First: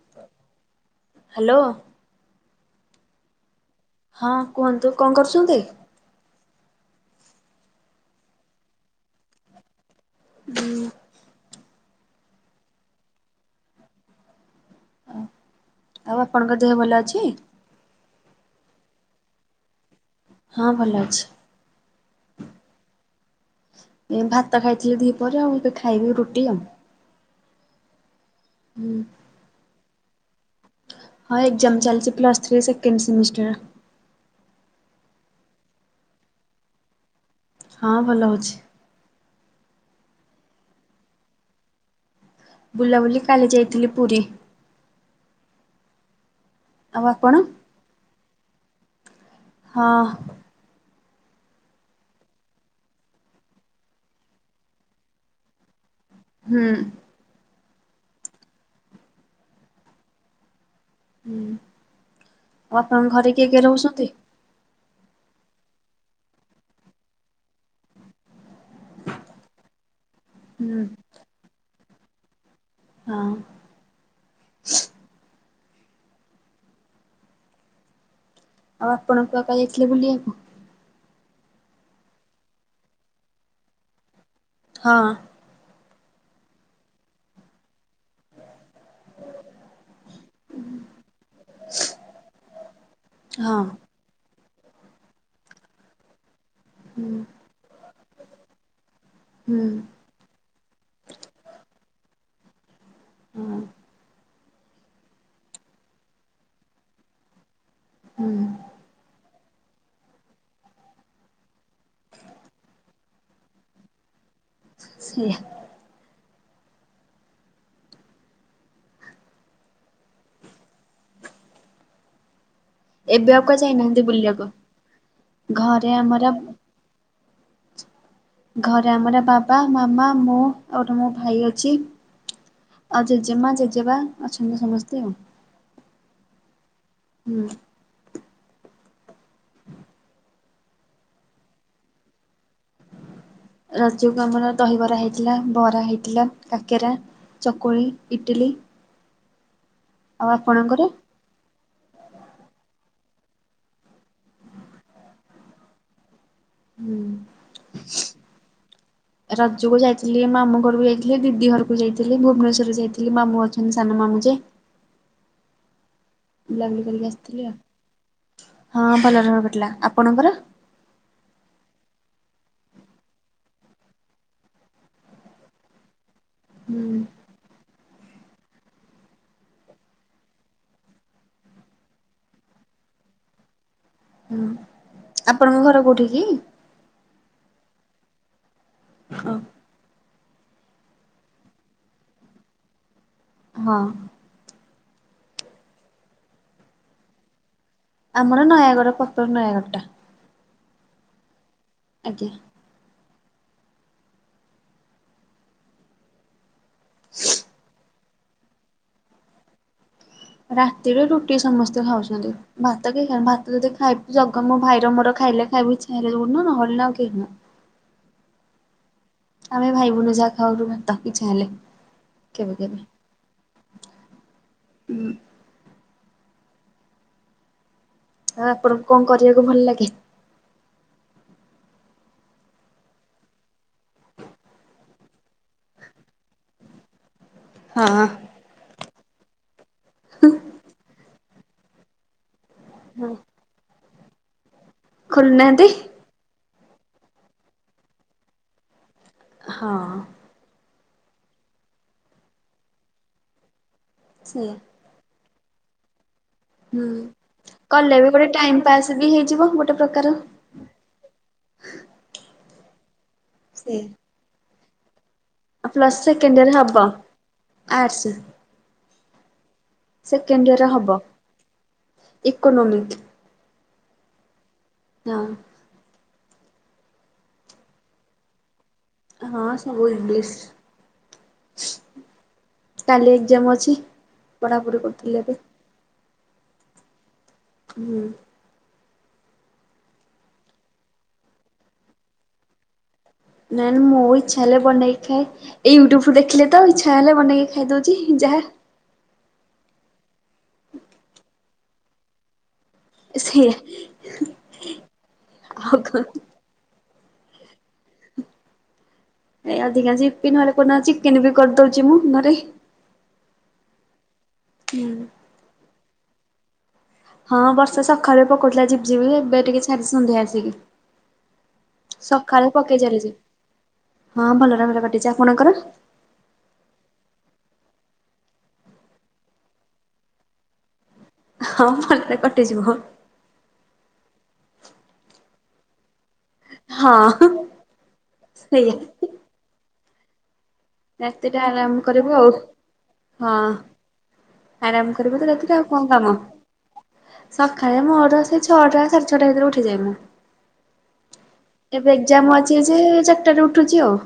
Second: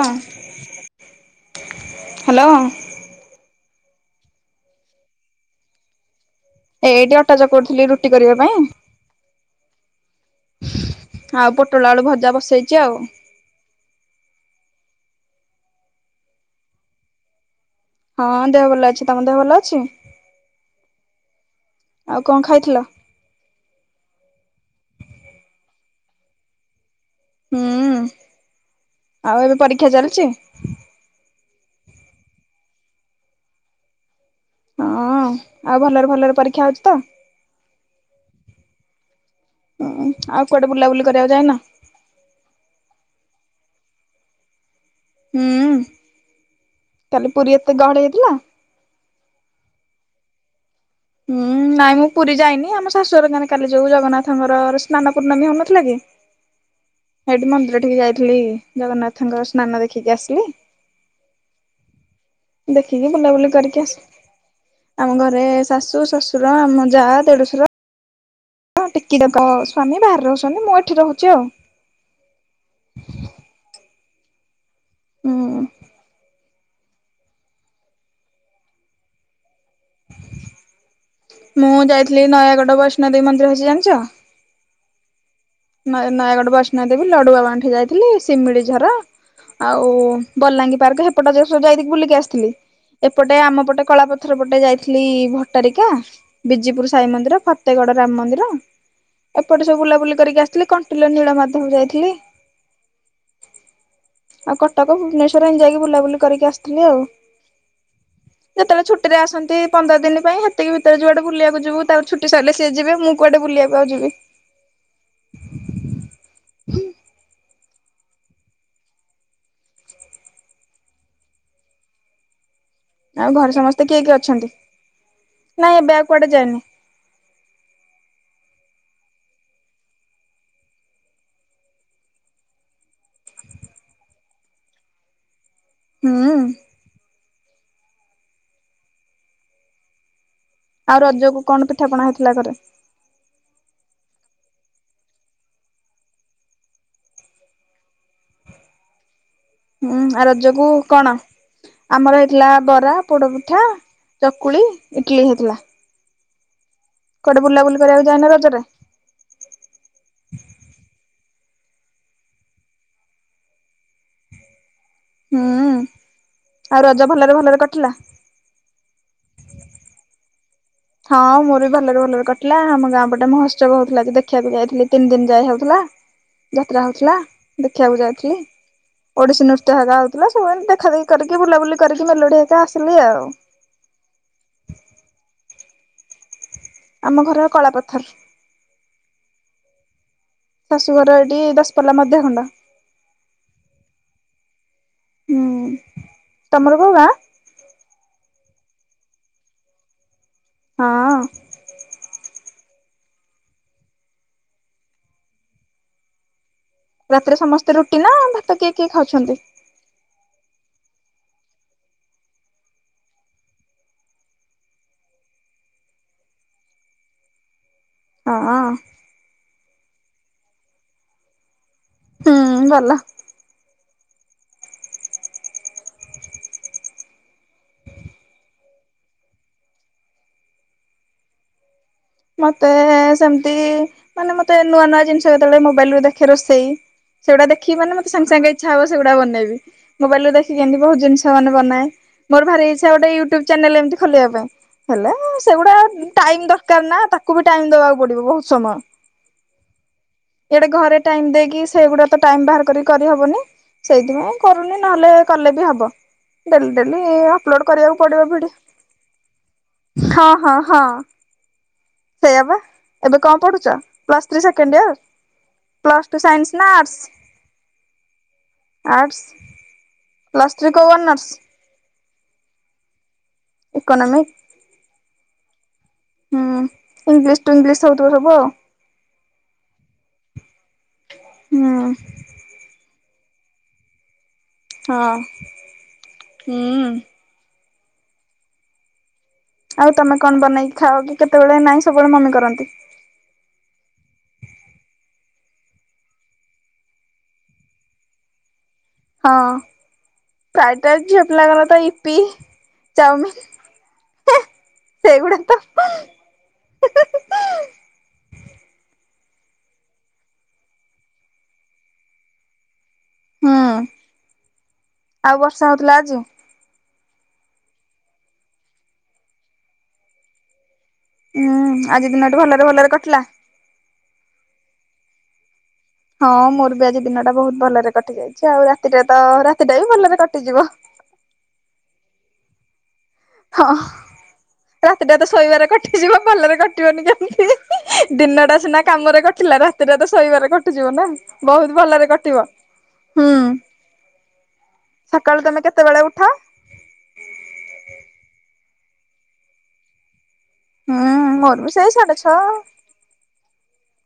ଅଁ hello hello. ହଁ କୁହନ୍ତୁ କଁ କରୁଚନ୍ତି? ଏଇଟି ଅଟା ଚକୁଡୁ ଥିଲି ରୁଟି କରିବା ପାଇଁ। ହୁଁ। ଆଉ ପୋଟଳ ଆଳୁ ଭଜା ବସେଇଚି ଆଉ। ଆଉ ଆପଣଙ୍କ ଦେହ ଭଲ ଅଛି? ହଁ ଦେହ ଭଲ ଅଛି ତମ ଦେହ ଭଲ ଅଛି? ହଁ ଭଲ ଅଛି‌। ଆଉ କଁ ଖାଇଥିଲ? ଏ ଭାତ ଖାଇଥିଲି ଧି ପରେ ଆଉ ଏବେ ଖାଇବି ରୁଟି ଆଉ। ଉୁଁ ହୁଁ ଆଉ ଏବେ ପରୀକ୍ଷା ଚାଲଚି? ହଁ ଏକ୍ଜାମ୍ ଚାଲିଚି ପ୍ଲସ ଥ୍ରୀ ସେକେଣ୍ଡ ସେମିଷ୍ଟା। ଅଁ ଆଉ ଭଲରେ ଭଲରେ ପରୀକ୍ଷା ହଉଛି ତ? ହଁ ଭଲ ହଉଚି। ଉୁଁ ଆଉ କୁଆଡେ ବୁଲାବୁଲି କରିଆକୁ ଯାଇନ? ବୁଲାବୁଲି କାଲି ଯାଇଥିଲି ପୁରୀ। ଉୁଁ ଆଉ କାଲି ଆପଣ? ପୁରୀ ଏତେ ଗହଳି ହେଇତିଲା? ହଁ। ଉୁଁ ନାଇଁ ମୁଁ ପୁରୀ ଯାଇନି ଆମ ଶାଶୁଅର ଗାଁ ରେ କାଲି ଯୋଉ ଜଗନ୍ନାଥଙ୍କର ସ୍ନାନ ପୂର୍ଣ୍ଣମୀ ହଉନଥିଲା କି। ହୁଁ। ହେଇଠି ମନ୍ଦିର ଟିକେ ଯାଇଥିଲି ଜଗନ୍ନାଥଙ୍କ ସ୍ନାନ ଦେଖିକି ଆସିଲି। ହୁଁ। ଆଉ ଆପଣଙ୍କ ଦେଖିକି ଘରେ ବୁଲା କିଏ ବୁଲି କିଏ କରକି ଆସି ରହୁଛନ୍ତି? ଆମ ଘରେ ଶାଶୁ, ଶଶୁର ଆମ ଯା, ଦେଢୁଶୁର ଅଁ ଟିକିଟକ ସ୍ୱାମୀ ବାହାରେ ଅଛନି ମୁଁ ହୁଁ ଏଠି ରହୁଚି ଆଉ। ଆଁ। ଉୁଁ। ଆଉ ଆପଣତ କାଇ [unintelligible] ମୁଁ ଯାଇଥିଲି ନୟାଗଡ ବୈଷ୍ଣ ଦେବୀ ମନ୍ଦିର ଅଛି ଜାନ୍‌ଚ? ହଁ। ନୟାଗଡ ବୈଷ୍ଣ ଦେବୀ, ଲଡୁଆ ବାଣ୍ଠି ଯାଇଥିଲି ଶିମିଳି ଝର। ଆଉ ବଲାଙ୍ଗୀ ପାର୍କ ସେପଟ ଯୋଉ ସ ଯାଇକି ବୁଲିକି ଆସିଥିଲି ଏପଟେ ହଁ ଆମ ପଟେ କଳାପ ଥର ପଟେ ଯାଇଥିଲି ଭଟାରିକା। ବିଜିପୁରୁ ସାଇ ହୁଁ ମନ୍ଦିର, ଫତେଗଡ ରାମ ମନ୍ଦିର ଏପଟେ ହୁଁ ସବୁ ବୁଲାବୁଲି କରିକି ଆସ୍ ଥିଲି କଣ୍ଟିଲ ନୀଳ ମାଧ୍ୟମ ଯାଇଥିଲି। ହଁ। ଆଉ କଟକ ଭୁବନେଶ୍ୱର ଆ ଯାଇକି ବୁଲାବୁଲି କରିକି ଆସିଥିଲି ଆଉ। ହୁଁ। ଯେତେବେଳେ ଛୁଟିରେ ଆସନ୍ତି ପନ୍ଦର ଦିନ ପାଇଁ ହେତିକି ଭିତରେ ଯୁଆଟେ ବୁଲିବାକୁ ଯିବୁ ତା ଛୁଟି ସରିଲେ ସିଏ ଯିବେ ମୁଁ। କୁଆଡେ ବୁଲିବାକୁ ଆଉ ଯିବି। ସେୟା। ହୁଁ। ଆଉ ଏବେ ଘରେ କୁଆ ସମସ୍ତେ କିଏ ଯାଇନାହାନ୍ତି କିଏ ବୁଲିବାକୁ? ଅଛନ୍ତି ନାଇଁ ଘରେ ଏବେ ଆଉ ଆମର କୁଆଡେ ଯାଇନି। ଘରେ ଆମର ବାବା ମାମା ମୁଁ ଆଉ ଗୋଟେ ମୋ ଭାଇ ଅଛି। ଆଉ ଜେଜେମା ଜେଜେବା ଅଛନ୍ତି ସମସ୍ତେ ଆଉ। ହୁଁ। ହୁଁ। ଆଉ ରଜ କୁ କଣ ପିଠା ପଣା ହୋଉଥିଲା ଘରେ। ରଜ କୁ ଆମର ଦହିବରା ହେଇଥିଲା ବରା ହେଇଥିଲା କାକେରା। ଚକୁଳି ଇଟିଲି। ହୁଁ ଆ ଆଉ ରଜକୁ ଆପଣଙ୍କର? କଣ। ଆମର ହେଇଥିଲା ବରା, ପୋଡପିଠା, ଚକୁଳି, ଇଟିଲିି ହେଇଥିଲା। ହୁଁ କୁଆଡେ ବୁଲାବୁଲି କରିବାକୁ ଯାଇନ ରଜରେ। ରଜକୁ ଯାଇଥିଲି ମାମୁଁ ଘରକୁ ଯାଇଥିଲି ଦିଦି ଘରକୁ ଯାଇଥିଲି ଭୁବନେଶ୍ଵର ଯାଇଥିଲି ମାମୁଁ ଅଛନ୍ତି ସାନ ମାମୁଁ ଯେ। ହୁଁ ବୁଲାବୁଲି ଆଉ କରିକି ରଜ ଭଲରେ ଆସିଥିଲି ଆଉ। ଭଲରେ କଟିଲା। ହଁ ଭଲରେ ଭଲରେ କଟିଲା ଆପଣଙ୍କର। ହଁ ମୋର ବି ଭଲରେ ଭଲରେ କଟିଲା ଆମ ଗାଁ ପଟେ ମହୋତ୍ସବ ହଉଥିଲା କି ଦେଖିବାକୁ ଯାଇଥିଲି ତିନି ଦିନ ଯାଏ ହୋଉଥିଲା। ହୁଁ ଯାତ୍ରା ହୋଉଥିଲା ଦେଖିବାକୁ ଯାଉଥିଲି। ଓଡ଼ିଶୀ ନୃତ୍ୟ ହେରା ହୋଉଥିଲା ସବୁ ଦେଖା ଦେଖି କରିକି ବୁଲାବୁଲି କରିକି ମେଲୋଡି ହେକା ଆସିଲି ଆଉ। ହୁଁ ଆପଣଙ୍କ ଘର କୋଉଠି କି। ଆମ ଘର କଳାପଥର। ହଁ। ଶାଶୁଘର ଏଠି ଦଶପଲ୍ଲା ମଧ୍ୟ ଖଣ୍ଡ। ହଁ। ହୁଁ ତମର କୋଉ ଗାଁ। ଆମର ନୟାଗଡ଼ ପ୍ରପର୍ ନୟାଗଡ଼ ଟା। ହଁ। ଆଜ୍ଞା। ରାତିରେ ସମସ୍ତେ ରୁଟି ନା ଭାତ କିଏ କିଏ ଖାଉଛନ୍ତି। ରାତିରେ ରୁଟି ସମସ୍ତେ ଖାଉଛନ୍ତି। ଭାତ କେହି ଖାଇବୁନୁ ଭାତ ଯଦି ଖାଇବୁ ଜଗା ମୋ ଭାଇ ମୋର ଖାଇଲେ ଖାଇବୁ ଇଛା ହେଲେ ଯୋଉଦିନ ନହଲେ ନା ଆଉ କେହି ନୁହଁ। ହଁ। ଆମେ ଭାଇ ଭଉଣୀ ଯାହା ଖାଉରୁ ଭାତ ଇଚ୍ଛା ହେଲେ କେବେ ହୁଁ କେବେ। ଭଲ। ହୁଁ। ଆଉ ଆପଣଙ୍କୁ କଣ କରିବାକୁ ଭଲ ଲାଗେ। ମତେ ସେମିତି ମାନେ ମତେ ନୂଆ ନୂଆ ଜିନିଷ କେତେବେଳେ ମୋବାଇଲୁ ଦେଖି ରୋଷେଇ। ସେଗୁଡା ଦେଖି ମାନେ ମତେ ସାଙ୍ଗେ ସାଙ୍ଗେ ଇଚ୍ଛା ହବ ସେଗୁଡା ବନେଇବି ମୋବାଇଲ୍ ରୁ ଦେଖିକି ଏମିତି ବହୁତ୍ ଜିନିଷ। ମାନେ ବନାଏ ମୋର ଭାରି ଇଛା ଗୋଟେ ୟୁଟ୍ୟୁବ୍ ଚ୍ୟାନେଲ୍ ଏମିତି ଖୋଲିବା ପାଇଁ। ହେଲେ ଖୋଲୁନାହାନ୍ତି ସେଗୁଡା ଟାଇମ୍ ଦରକାର ନା ତାକୁ ବି ଟାଇମ୍ ଦବାକୁ ପଡିବ ବହୁତ୍ ସମୟ। ହଁ। ଏଡ଼େ ଘରେ ଟାଇମ୍ ଦେଇକି ସେଇଗୁଡ଼ା ତ ଟାଇମ୍ ବାହାର କରିକି କରିହବନି ସେଇଥିପାଇଁ ସେଇଆ କରୁନି। ନହେଲେ, କଲେ ବି ହବ। ଡେଲି ହୁଁ। ଡେଲି ଅପଲୋଡ କଲେ କରିବାକୁ ବି ପଡିବ ଗୋଟେ ଭିଡି, ଟାଇମ ପାସ୍ ବି ହେଇଯିବ ଗୋଟେ ପ୍ରକାର ହଁ ହଁ ହଁ। ସେଇଆ ବା। ଏବେ କଣ ପଢୁଛ, ସେ plus three second year? Plus plus two second year science ନା ହବ arts? Arts arts. Second year ହବ। ଇକୋନୋମିକ। ଇକୋନମିକ୍? ହଁ। ହୁଁ। ଇଂଲିଶ ଟୁ ଇଂଲିଶ ହୋଉଥିବ ସବୁ ଆଉ। ହଁ ସବୁ ଇଂଲିଶ। ହଁ। କାଲି ଏକ୍ଜାମ ଅଛି। ପଢାପଢି ହଁ। କରୁଥିଲି ଏବେ ହୁଁ। ହୁଁ। ଆଉ ତମେ କଣ ବନେଇି ଖାଅ କି କେତେବେଳେ, ନାହିଁ ସବୁବେଳେ ମମି କରନ୍ତି? ନାଇଁ ମୋ ଇଚ୍ଛା ହେଲେ ବନେଇ ଖାଏ। ଏଇ ୟୁଟ୍ୟୁବ ରୁ ଦେଖିଲେ ତ, ଇଚ୍ଛା ହେଲେ ବନେଇକି ଖାଇ ଦଉଛି ଯାହା। ହଁ। ପ୍ରାଏ ଟାଇମ ଝିଆପିଲାଙ୍କର ତ ଇପ୍ପି। ସେଇଆ ଚାଉମିିନ। ହେଁ ସେଇଗୁଡା ତ। ଆଉ କଣ ଏଇ ଅଧିକା୍ଶ ୟୀପ୍ ନହେଲେ କୋଦିନ ଚିକେନ୍ ବି କରିଦଉଛି ମୁଁ ଘରେ। ହଁ। ହଁ। ଆଉ ବର୍ଷା ହଉଥିଲା ଆଜି? ହଁ ବର୍ଷ ସକାଳେୁ ପକଉଥିଲା ଝିପି ଝିପି ଏବେ ଟିକେ ଛାଡିଛି ସନ୍ଧ୍ୟା ଆସିକି। ହୁଁ ଆଜି ଦିନଟି ସକାଳୁ ଭଲରେ ପକେଇ ଭଲରେ ଚାଲିଛି। କଟିଲା ହଁ ଭଲରେ ଭଲ କଟିଛି, ଆପଣଙ୍କର? ହଁ ମୋର ବି ଆଜି ଦିନ ଟା ବହୁତ ଭଲରେ କଟି ଯାଇଛି। ଆଉ ରାତିଟା ତ, ରାତିଟା ବି ଭଲରେ କଟିଯିବ। ହଁ ଭଲରେ କଟିଯିବ। ହଁ। ରାତିଟା ତ ଶୋଇବାରେ କଟିଯିବ। ଭଲରେ କଟିବନି ହଁ କେମିତି, ଦିନଟା ସେଇଆ ସିନା କାମରେ କଟିଲା, ରାତିଟା ତ ଶୋଇବାରେ କଟି ଯିବ ନା। ରାତିଟା ଆରାମ ବହୁତ ଭଲରେ କରିବୁ ଆଉ। କଟିବ। ହୁଁ। ହଁ ଆରାମ କରିବୁ ତ ସକାଳୁ ରାତିରେ ଆଉ ତମେ କଣ କେତେବେଳେ କାମ। ଉଠ। ସକାଳେ ମୋର ସେଇ ଛଅଟା ସାଢେ ଛଅଟା ଭିତରେ ଉଠିଯାଏ ମୁଁ। ହୁଁ ମୋର ବି ସେଇ ଏବେ ସାଢେ ଏକ୍ଜାମ ଛଅ ଅଛି ଯେ ଚାରିଟାରେ ଉଠୁଛି ଆଉ।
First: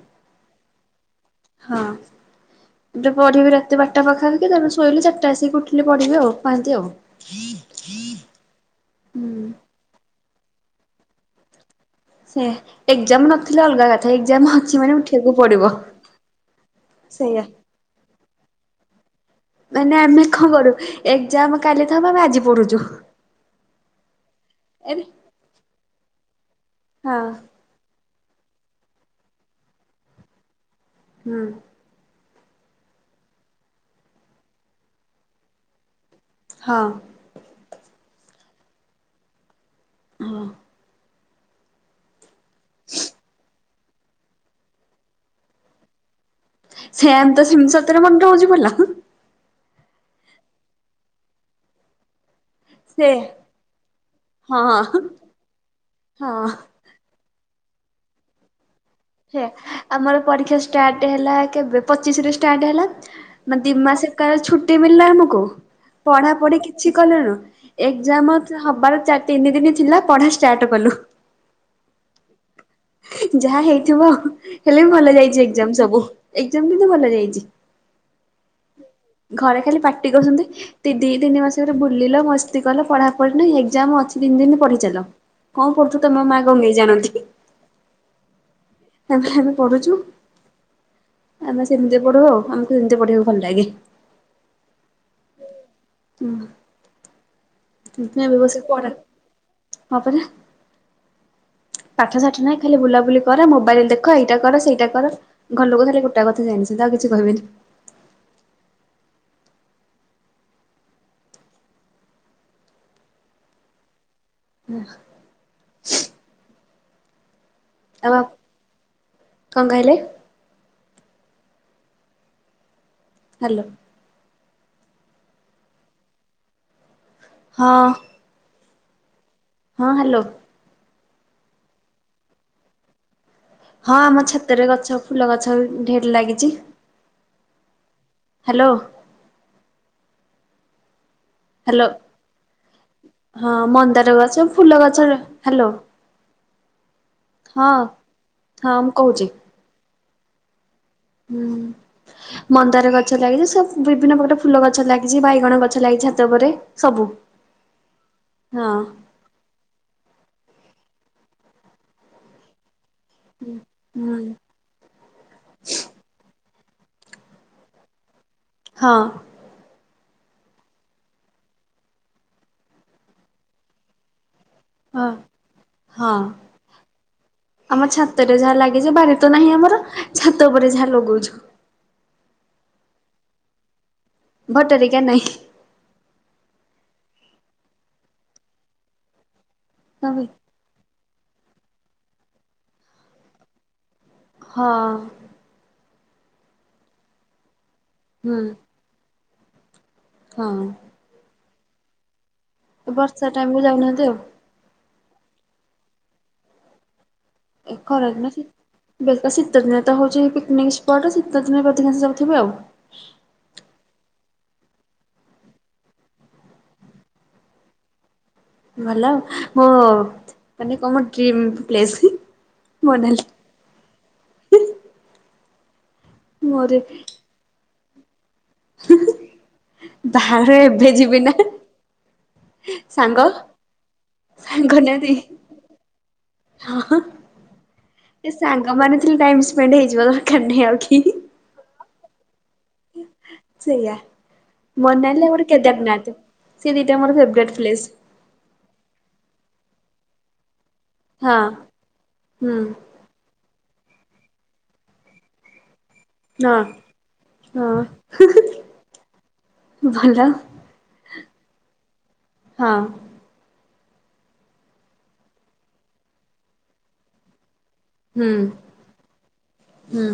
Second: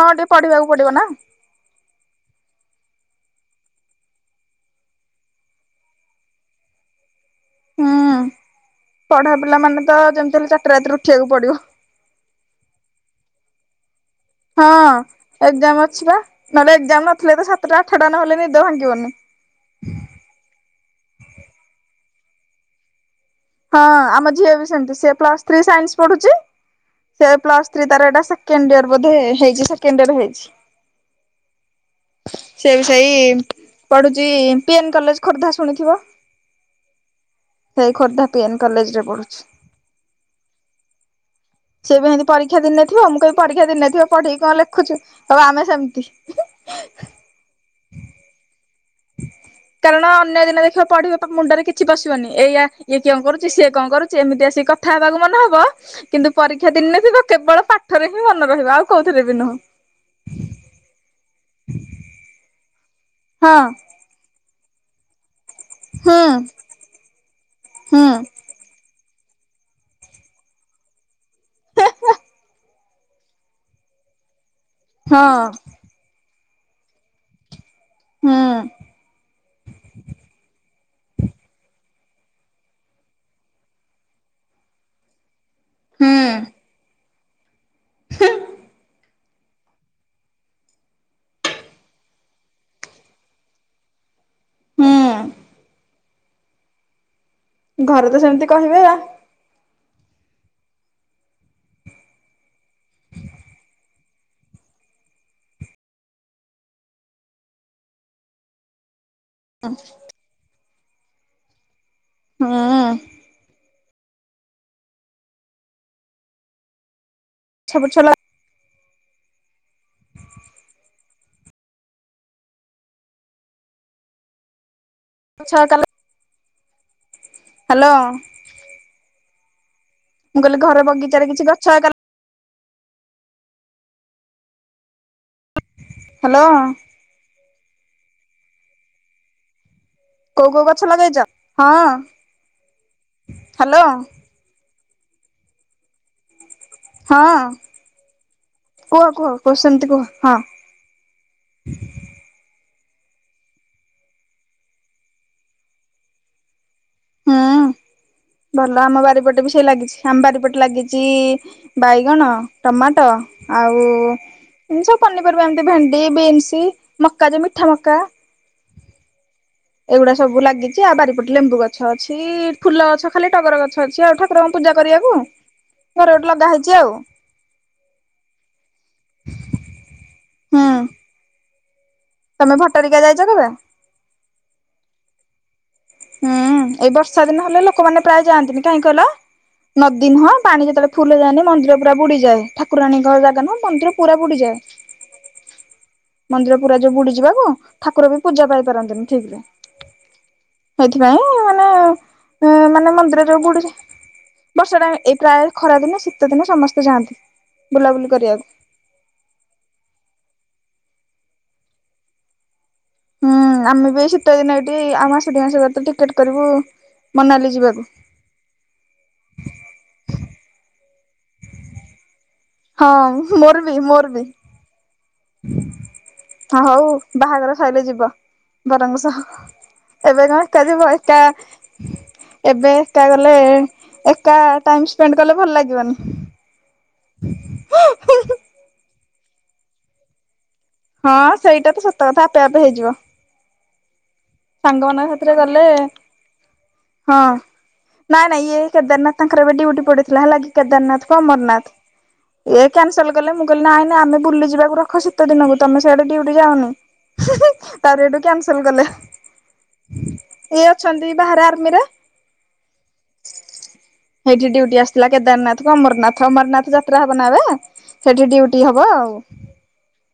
ହଁ ଟିକେ ପଢିବାକୁ ପଡିବ ନା। ହଁ। ଏବେ ପଢିବି ରାତି ବାରଟା ପାଖା ପାଖି ତାପରେ ଶୋଇଲେ ଚାରିଟା ଆସିକି ଉଠିଲି ପଢିବି ଆଉ, ପହାନ୍ତି ଆଉ। [unintelligible] ହୁଁ। ପଢା ହୁଁ ପିଲା ମାନେ ତ, ଯେମିତି ହେଲେ ଚାରିଟା ରାତିରେ ଉଠିବାକୁ ପଡିବ। ସେ ଏକ୍ଜାମ ନଥିଲେ ଅଲଗା କଥା। ଏକ୍ଜାମ ଅଛି ହଁ ମାନେ ଉଠିବାକୁ ପଡିବ ଏକ୍ଜାମ ଅଛି ବା, ନହେଲେ ଏକ୍ଜାମ ନଥିଲେ ସେଇଆ। ତ ସାତଟା ଆଠଟା ନହେଲେ ନିଦ ଭାଙ୍ଗିବନି। ମାନେ ଆମେ କଣ କରୁ, ଏକ୍ଜାମ କାଲି ଥିବ ଆମେ ଆଜି ପଢୁଛୁ। ହଁ ଆମ ଝିଅ ବି ସେମିତି, ଏରେ ସେ ପ୍ଲସ ଥ୍ରୀ ସାଇନ୍ସ ପଢୁଛି। ହଁ ସେ ପ୍ଲସ ଥ୍ରୀ ତାର ଏଇଟା ସେ କେଣ୍ଡ ୟର୍ ବୋଧେ ହେଇଛି। ସେକେଣ୍ଡ ୟର୍ ହେଇଛି। ହୁଁ। ସେ ବି ସେଇ, ପଢୁଛି ପିଏନ୍ କଲେଜ ଖୋର୍ଦ୍ଧା ଶୁଣିଥିବ। ହଁ ସେ ଖୋର୍ଦ୍ଧା ପି ଏନ୍ କଲେଜରେ ପଢ଼ୁଛି। ହଁ ସିଏ ବି ସେମିତି ପରୀକ୍ଷା ଦିନେ ଥିବ ମୁଁ କହେ ପରୀକ୍ଷା ଦିନେଥିବ ପଢେଇକି କଣ ଲେଖୁଛୁ କହିବ ଆମେ ସେମିତି। ସେମତି ସେମିତରେ ମନେ ରହୁଛି ଭଲ। କାରଣ ଅନ୍ୟ ଦିନ ଦେଖିବ ପଢ଼ିବ ମୁଣ୍ଡରେ କିଛି ପଶିବ ଏଇୟା ଇଏ ସେ କିଆଁ କରୁଛି ସିଏ କଣ କରୁଛି ଏମିତି ଆସିକି କଥା ହଁ। ହେବାକୁ ମନ ହବ। କିନ୍ତୁ ହଁ ପରୀକ୍ଷା ଦିନେ ଥିବ କେବଳ ପାଠରେ ହିଁ ମନ ରହିବ ଆଉ କୋଉଥିରେ ବି ନୁହଁ। ଆମର ପରୀକ୍ଷା ଷ୍ଟାର୍ଟ ହେଲା କେବେ ପଚିଶରେ ଷ୍ଟାର୍ଟ ହେଲା ହଁ ଦି ମାସେ ଖାଲି ଛୁଟି ମିଳିଲା ଆମକୁ ହୁଁ ପଢ଼ା ପଢ଼ି କିଛି କଲୁନୁ ହୁଁ ଏଗଜାମ ହବାର ଚାର ତିନି ଦିନ ଥିଲା ପଢ଼ା ଷ୍ଟାର୍ଟ କଲୁ। ଯାହା ହେଇଥିବ ହେଲେ ବି ଭଲ ହଁ ଯାଇଛି ଏକଜାମ୍ ସବୁ ଏକ୍ଜାମ କିନ୍ତୁ ଭଲ ଯାଇଚି। ହୁଁ ଘରେ ଖାଲି ପାଟି କରୁଛନ୍ତି ଦିଦି ତିନି ମାସରେ ବୁ ବୁଲିଲ ମସ୍ତି କଲ ପଢ଼ା ପଢ଼ି ନାଇ ଏଜାମ ଅଛି ତିନ ଦିନ ପଢ଼ି ଚାଲ। କଣ ପଢ଼ୁଚ ତମ ମା ଗଙ୍ଗେଇ ଜାଣନ୍ତି। ହୁଁ। ତା ଆମେ ପଢ଼ୁଛୁ ଆମେ ସେମିତି ପଢ଼ୁ ଆଉ ଆମକୁ ସେମତି ପଢ଼ିବାକୁ ଭଲ ଲାଗେ। ହୁଁ ହୁଁ ଘରେ ତ [unintelligible] ସେମିତି ବସି କହିବେ ପଡ଼େ ଆ ବାପରେ ପାଠ ସାଠ ନାହିଁ ଖାଲି ବୁଲାବୁଲି କର ମୋବାଇଲ ଦେଖ ଏଇଟା କର ସେଇଟା କର। ଘର ଲୋକ ଖାଲି ଗୋଟା କଥା ଜାଣିଛନ୍ତି ଆଉ କିଛି କହିବେନି। [unintelligible] [inaudible] ହୁଁ ହୁଁ। [inaudible] ଛୋଟ ଛୋଟ ଆଉ କଣ କହିଲେ? ହ୍ୟାଲୋ। ଛଅ କମେ। [unintelligible] ହଁ ହ୍ୟାଲୋ। ହଁ ହାଲୋ। ମୁଁ କହିଲି ଘର ବିଗିଚାରେ କିଛି ଗଛ ଲଗା ହଁ ଆମ ଛାତରେ ଗଛ ଫୁଲ ଗଛ ବି ଢେର ହ୍ୟାଲୋ ଲାଗିଚି। ହ୍ୟାଲୋ। କୋଉ କୋଉ ଗଛ ଲଗେଇଚ? ହ୍ୟାଲୋ ହଁ ହ୍ୟାଲୋ ମନ୍ଦାର ଗଛ ଫୁଲ ଗଛ ହ୍ୟାଲୋ ହଁ ହଁ ମୁଁ କୁହ କହୁଛି କୁହ କୁହ ସେମିତି କୁହ ହଁ। ହୁଁ ମନ୍ଦାର ଗଛ ଲାଗିଚି ସବୁ ବିଭିନ୍ନ ପ୍ରକାର ଫୁଲ ଗଛ ଲାଗିଚି ବାଇଗଣ ଗଛ ଲାଗିଚି ଛାତ ଉପରେ। ସବୁ ହୁଁ ହଁ ଭଲ ଆମ ବାରିପଟେ ବି ଲାଗିଛି ଆମ ବାରି ପଟେ ଲାଗିଚି ବାଇଗଣ, ଟମାଟୋ ଆଉ ହଁ ଏନ୍ତୀ ସବୁ ପନିପରିବା ଏମିତି ଭେଣ୍ଡି, ବିନ୍ସ, ମକା ଯୋଉ ମିଠା ମକା। ହଁ ଏଗୁଡ଼ାକ ସବୁ ଲାଗିଚି ଆଉ ବାରିପଟେ ଲେମ୍ବୁ ଗଛ ଅଛି ଫୁଲ ଗଛ ଖାଲି ଟଗର ଗଛ ଅଛି ଆଉ ଠ କୁରଙ୍କ ପୂଜା କରିବାକୁ ହଁ ଘରେ ହଁ। ଗୋଟେ ଲଗା ହେଇଚି ଆଉ। ଆମ ଛାତରେ ଯାହା ଲାଗିଚି ବାର ତ ନାହିଁ ଆମର ଛାତ ହୁଁ ଉପରେ ଯାହା ଲଗଉଛୁ। ତମେ ଭଟ୍ଟାରିକା ଯାଇଚ କେବେ? ଭଟ୍ଟାରିକା ନାଇ। ହୁଁ ଏଇ ବର୍ଷା ଦିନ ହେଲେ ଲୋକମାନେ ପ୍ରାୟ ଯାଆନ୍ତିନି କାହିଁ କିହଲ ନଦୀ ହଁ ନୁହଁ ପାଣି ଯେତେବେଳେ ଫୁଲ ହେଇଯାଏନି ମନ୍ଦିର ପୁରା ବୁଡିଯାଏ। ଠାକୁରାଣୀଙ୍କର ଜାଗା ନା ମନ୍ଦିର ପୁରା ବୁଡିଯାଏ। ହୁଁ ମନ୍ଦିର ପୁରା ଯୋଉ ବୁଡି ଯିବାକୁ ଠାକୁର ବି ପୂଜା ପାଇ ପାରନ୍ତିନି ଠିକରେ। ହଁ। ସେଥିପାଇଁ ମାନେ ଏଁ ଏ ମାନେ ବର୍ଷା ମନ୍ଦିର ଯୋଉ ଟାଇମ କୁ ଯାଉନାହାନ୍ତି ବୁଡ଼ିଯାଏ ଆଉ ବର୍ଷା ଟାଇମ୍। ଏଇ ପ୍ରାୟ ଖରା ଦିନେ ଶୀତ ଦିନେ ସମସ୍ତେ ଯାଆନ୍ତି। ଏଇ ଖରା ବୁଲାବୁଲି ଦିନେ ଶୀ କରିବାକୁ ବେଶୀ ତ ଶୀତ ଦିନେ ତ ହଉଛି ପିକନିକ ସ୍ପଟ। ଶୀତ ଦିନେ ଏବେ ଅଧିକାଂଶ ଯାଉଥିବେ ଆଉ। ହୁଁ ଆମେ ବି ଏଇ ଶୀତ ଦିନେ ଏଇଠି ଆଉ ମାସେ ଦି ମାସେ ଗଲେ ତ ଟିକେଟ କରିବୁ ମନାଲି ଯିବାକୁ। ଭଲ ଆଉ। ମୋ ମାନେ କଣ ମୋ ଡ୍ରିମ୍ ପ୍ଲେସ୍। ହଁ ମୋର ବି ମୋର ବି। ହଁ ମୋର ହଉ ବାହାଘର ସଇଲେ ଯିବ। ବରଙ୍କ ସହ। ଏବେ କାଇଁ ବାହାଘର ଏକା ଯିବ ଏବେ ଏକା ଯିବି ନା ଏବେ ଏକା ସାଙ୍ଗ ଗଲେ ଏକା ସାଙ୍ଗ ଟାଇମ ନାହାନ୍ତି। ସ୍ପେଣ୍ଡ କଲେ ଭଲ ଲାଗିବନି। ହଁ ହଁ ଏ ସାଙ୍ଗମାନେ ଥିଲେ ଟାଇମ ସ୍ପେଣ୍ଡ ହେଇଯିବ ଦରକାର ନାହିଁ ଆଉ କି ହଁ ସେଇଟା ତ ସତ କଥା ଆପେ ଆପେ ହେଇଯିବ। ସେଇଆା ସାଙ୍ଗମାନଙ୍କ ମନାଲି ଆଉ ସାଥିରେ ଗୋଟେ ଗଲେ କେଦାରନାଥ ସିଏ ଦିଇଟା ମୋର ହଁ ଫେବରାଇଟ ପ୍ଲେସ୍। ନାଇଁ ନାଇଁ ଇଏ କେଦାରନାଥ ତାଙ୍କର ଏବେ ଡ୍ୟୁଟି ପଡିଥିଲା ହେଲା କି କେଦାରନାଥକୁ ହଁ ଅମରନାଥ। ହୁଁ ଇଏ କ୍ୟାନ୍ସ ଲ କଲେ। ମୁଁ କହିଲି ନାଇଁ ନାଁ ଆମେ ବୁଲିିଯିବାକୁ ରଖ ଶୀ ତ ଦିନକୁ ତମେ ସିଆଡେ ଡ୍ୟୁଟି ହଁ ଯାଅନି। ତା ହଁ ପରେ ସେଇଠୁ କ୍ୟାନସଲ କଲେ। ଭଲ ଇଏ ଅଛନ୍ତି ବାହାରେ ଆର୍ମିରେ। ହଁ ସେଇଠି ଡ୍ୟୁଟି ଆସିଥିଲା କେଦାରନାଥକୁ ଅମରନାଥ। ଅମରନାଥ ଯାତ୍ରା ହବ ନା ଏବେ। ସେଇଠି ହୁଁ ଡ୍ୟୁଟି ହବ ଆଉ। ହୁଁ।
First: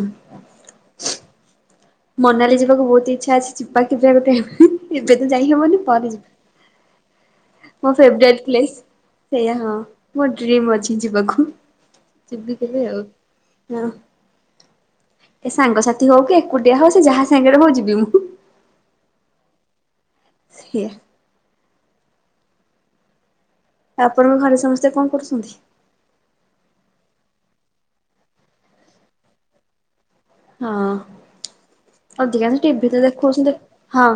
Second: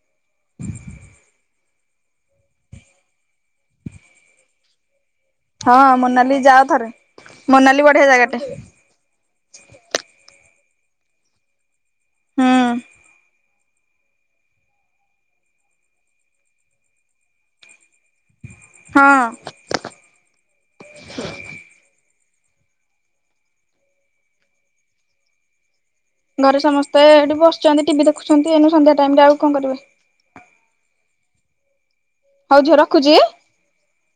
ମନାଲି ଯିବାକୁ ବହୁତ ଇଚ୍ଛା ଅଛି। ଯିବା କେବେ ଗୋଟେ ଆଉ। ଏବେ ତ ହଁ ଯାଇହବନି ପରେ ଯି [unintelligible] ଯାଅ ଥରେ। ମୋନାଲି ମୋ ବଢିଆ ଫେବରାଇଟ୍ ଜାଗାଟେ। ପ୍ଲେସ୍। ସେଇଆ ହଁ। ମୋର ଡ୍ରିମ୍ ଅଛି ଯିବାକୁ। ଯିବି କେବେ ହୁଁ ଆଉ। ହଁ ଏ ସାଙ୍ଗସାଥି ହଉ କି ଏକୁଟିଆ ହଉ ସେ ଯାହା ସାଙ୍ଗେରେ ହଉ ଯିବି ମୁଁ। ହଁ। ସେଇଆ। ଆପଣଙ୍କ ଘରେ ସମସ୍ତେ କଣ କରୁଛନ୍ତି? ଘରେ ସମସ୍ତେ ଏଇଠି ବସିଛନ୍ତି, ଟିଭି ଦେଖୁଛନ୍ତି ଏଇନୁ ସନ୍ଧ୍ୟା ଟାଇମରେ ଆଉ କଣ କରିବେ। ହଁ ଅଧିକାଂଶ ହଉ ଝିଅ ଟିଭି ତ ରଖୁଛି। ଦେଖୁଛନ୍ତି ଦେଖ୍ ହଁ।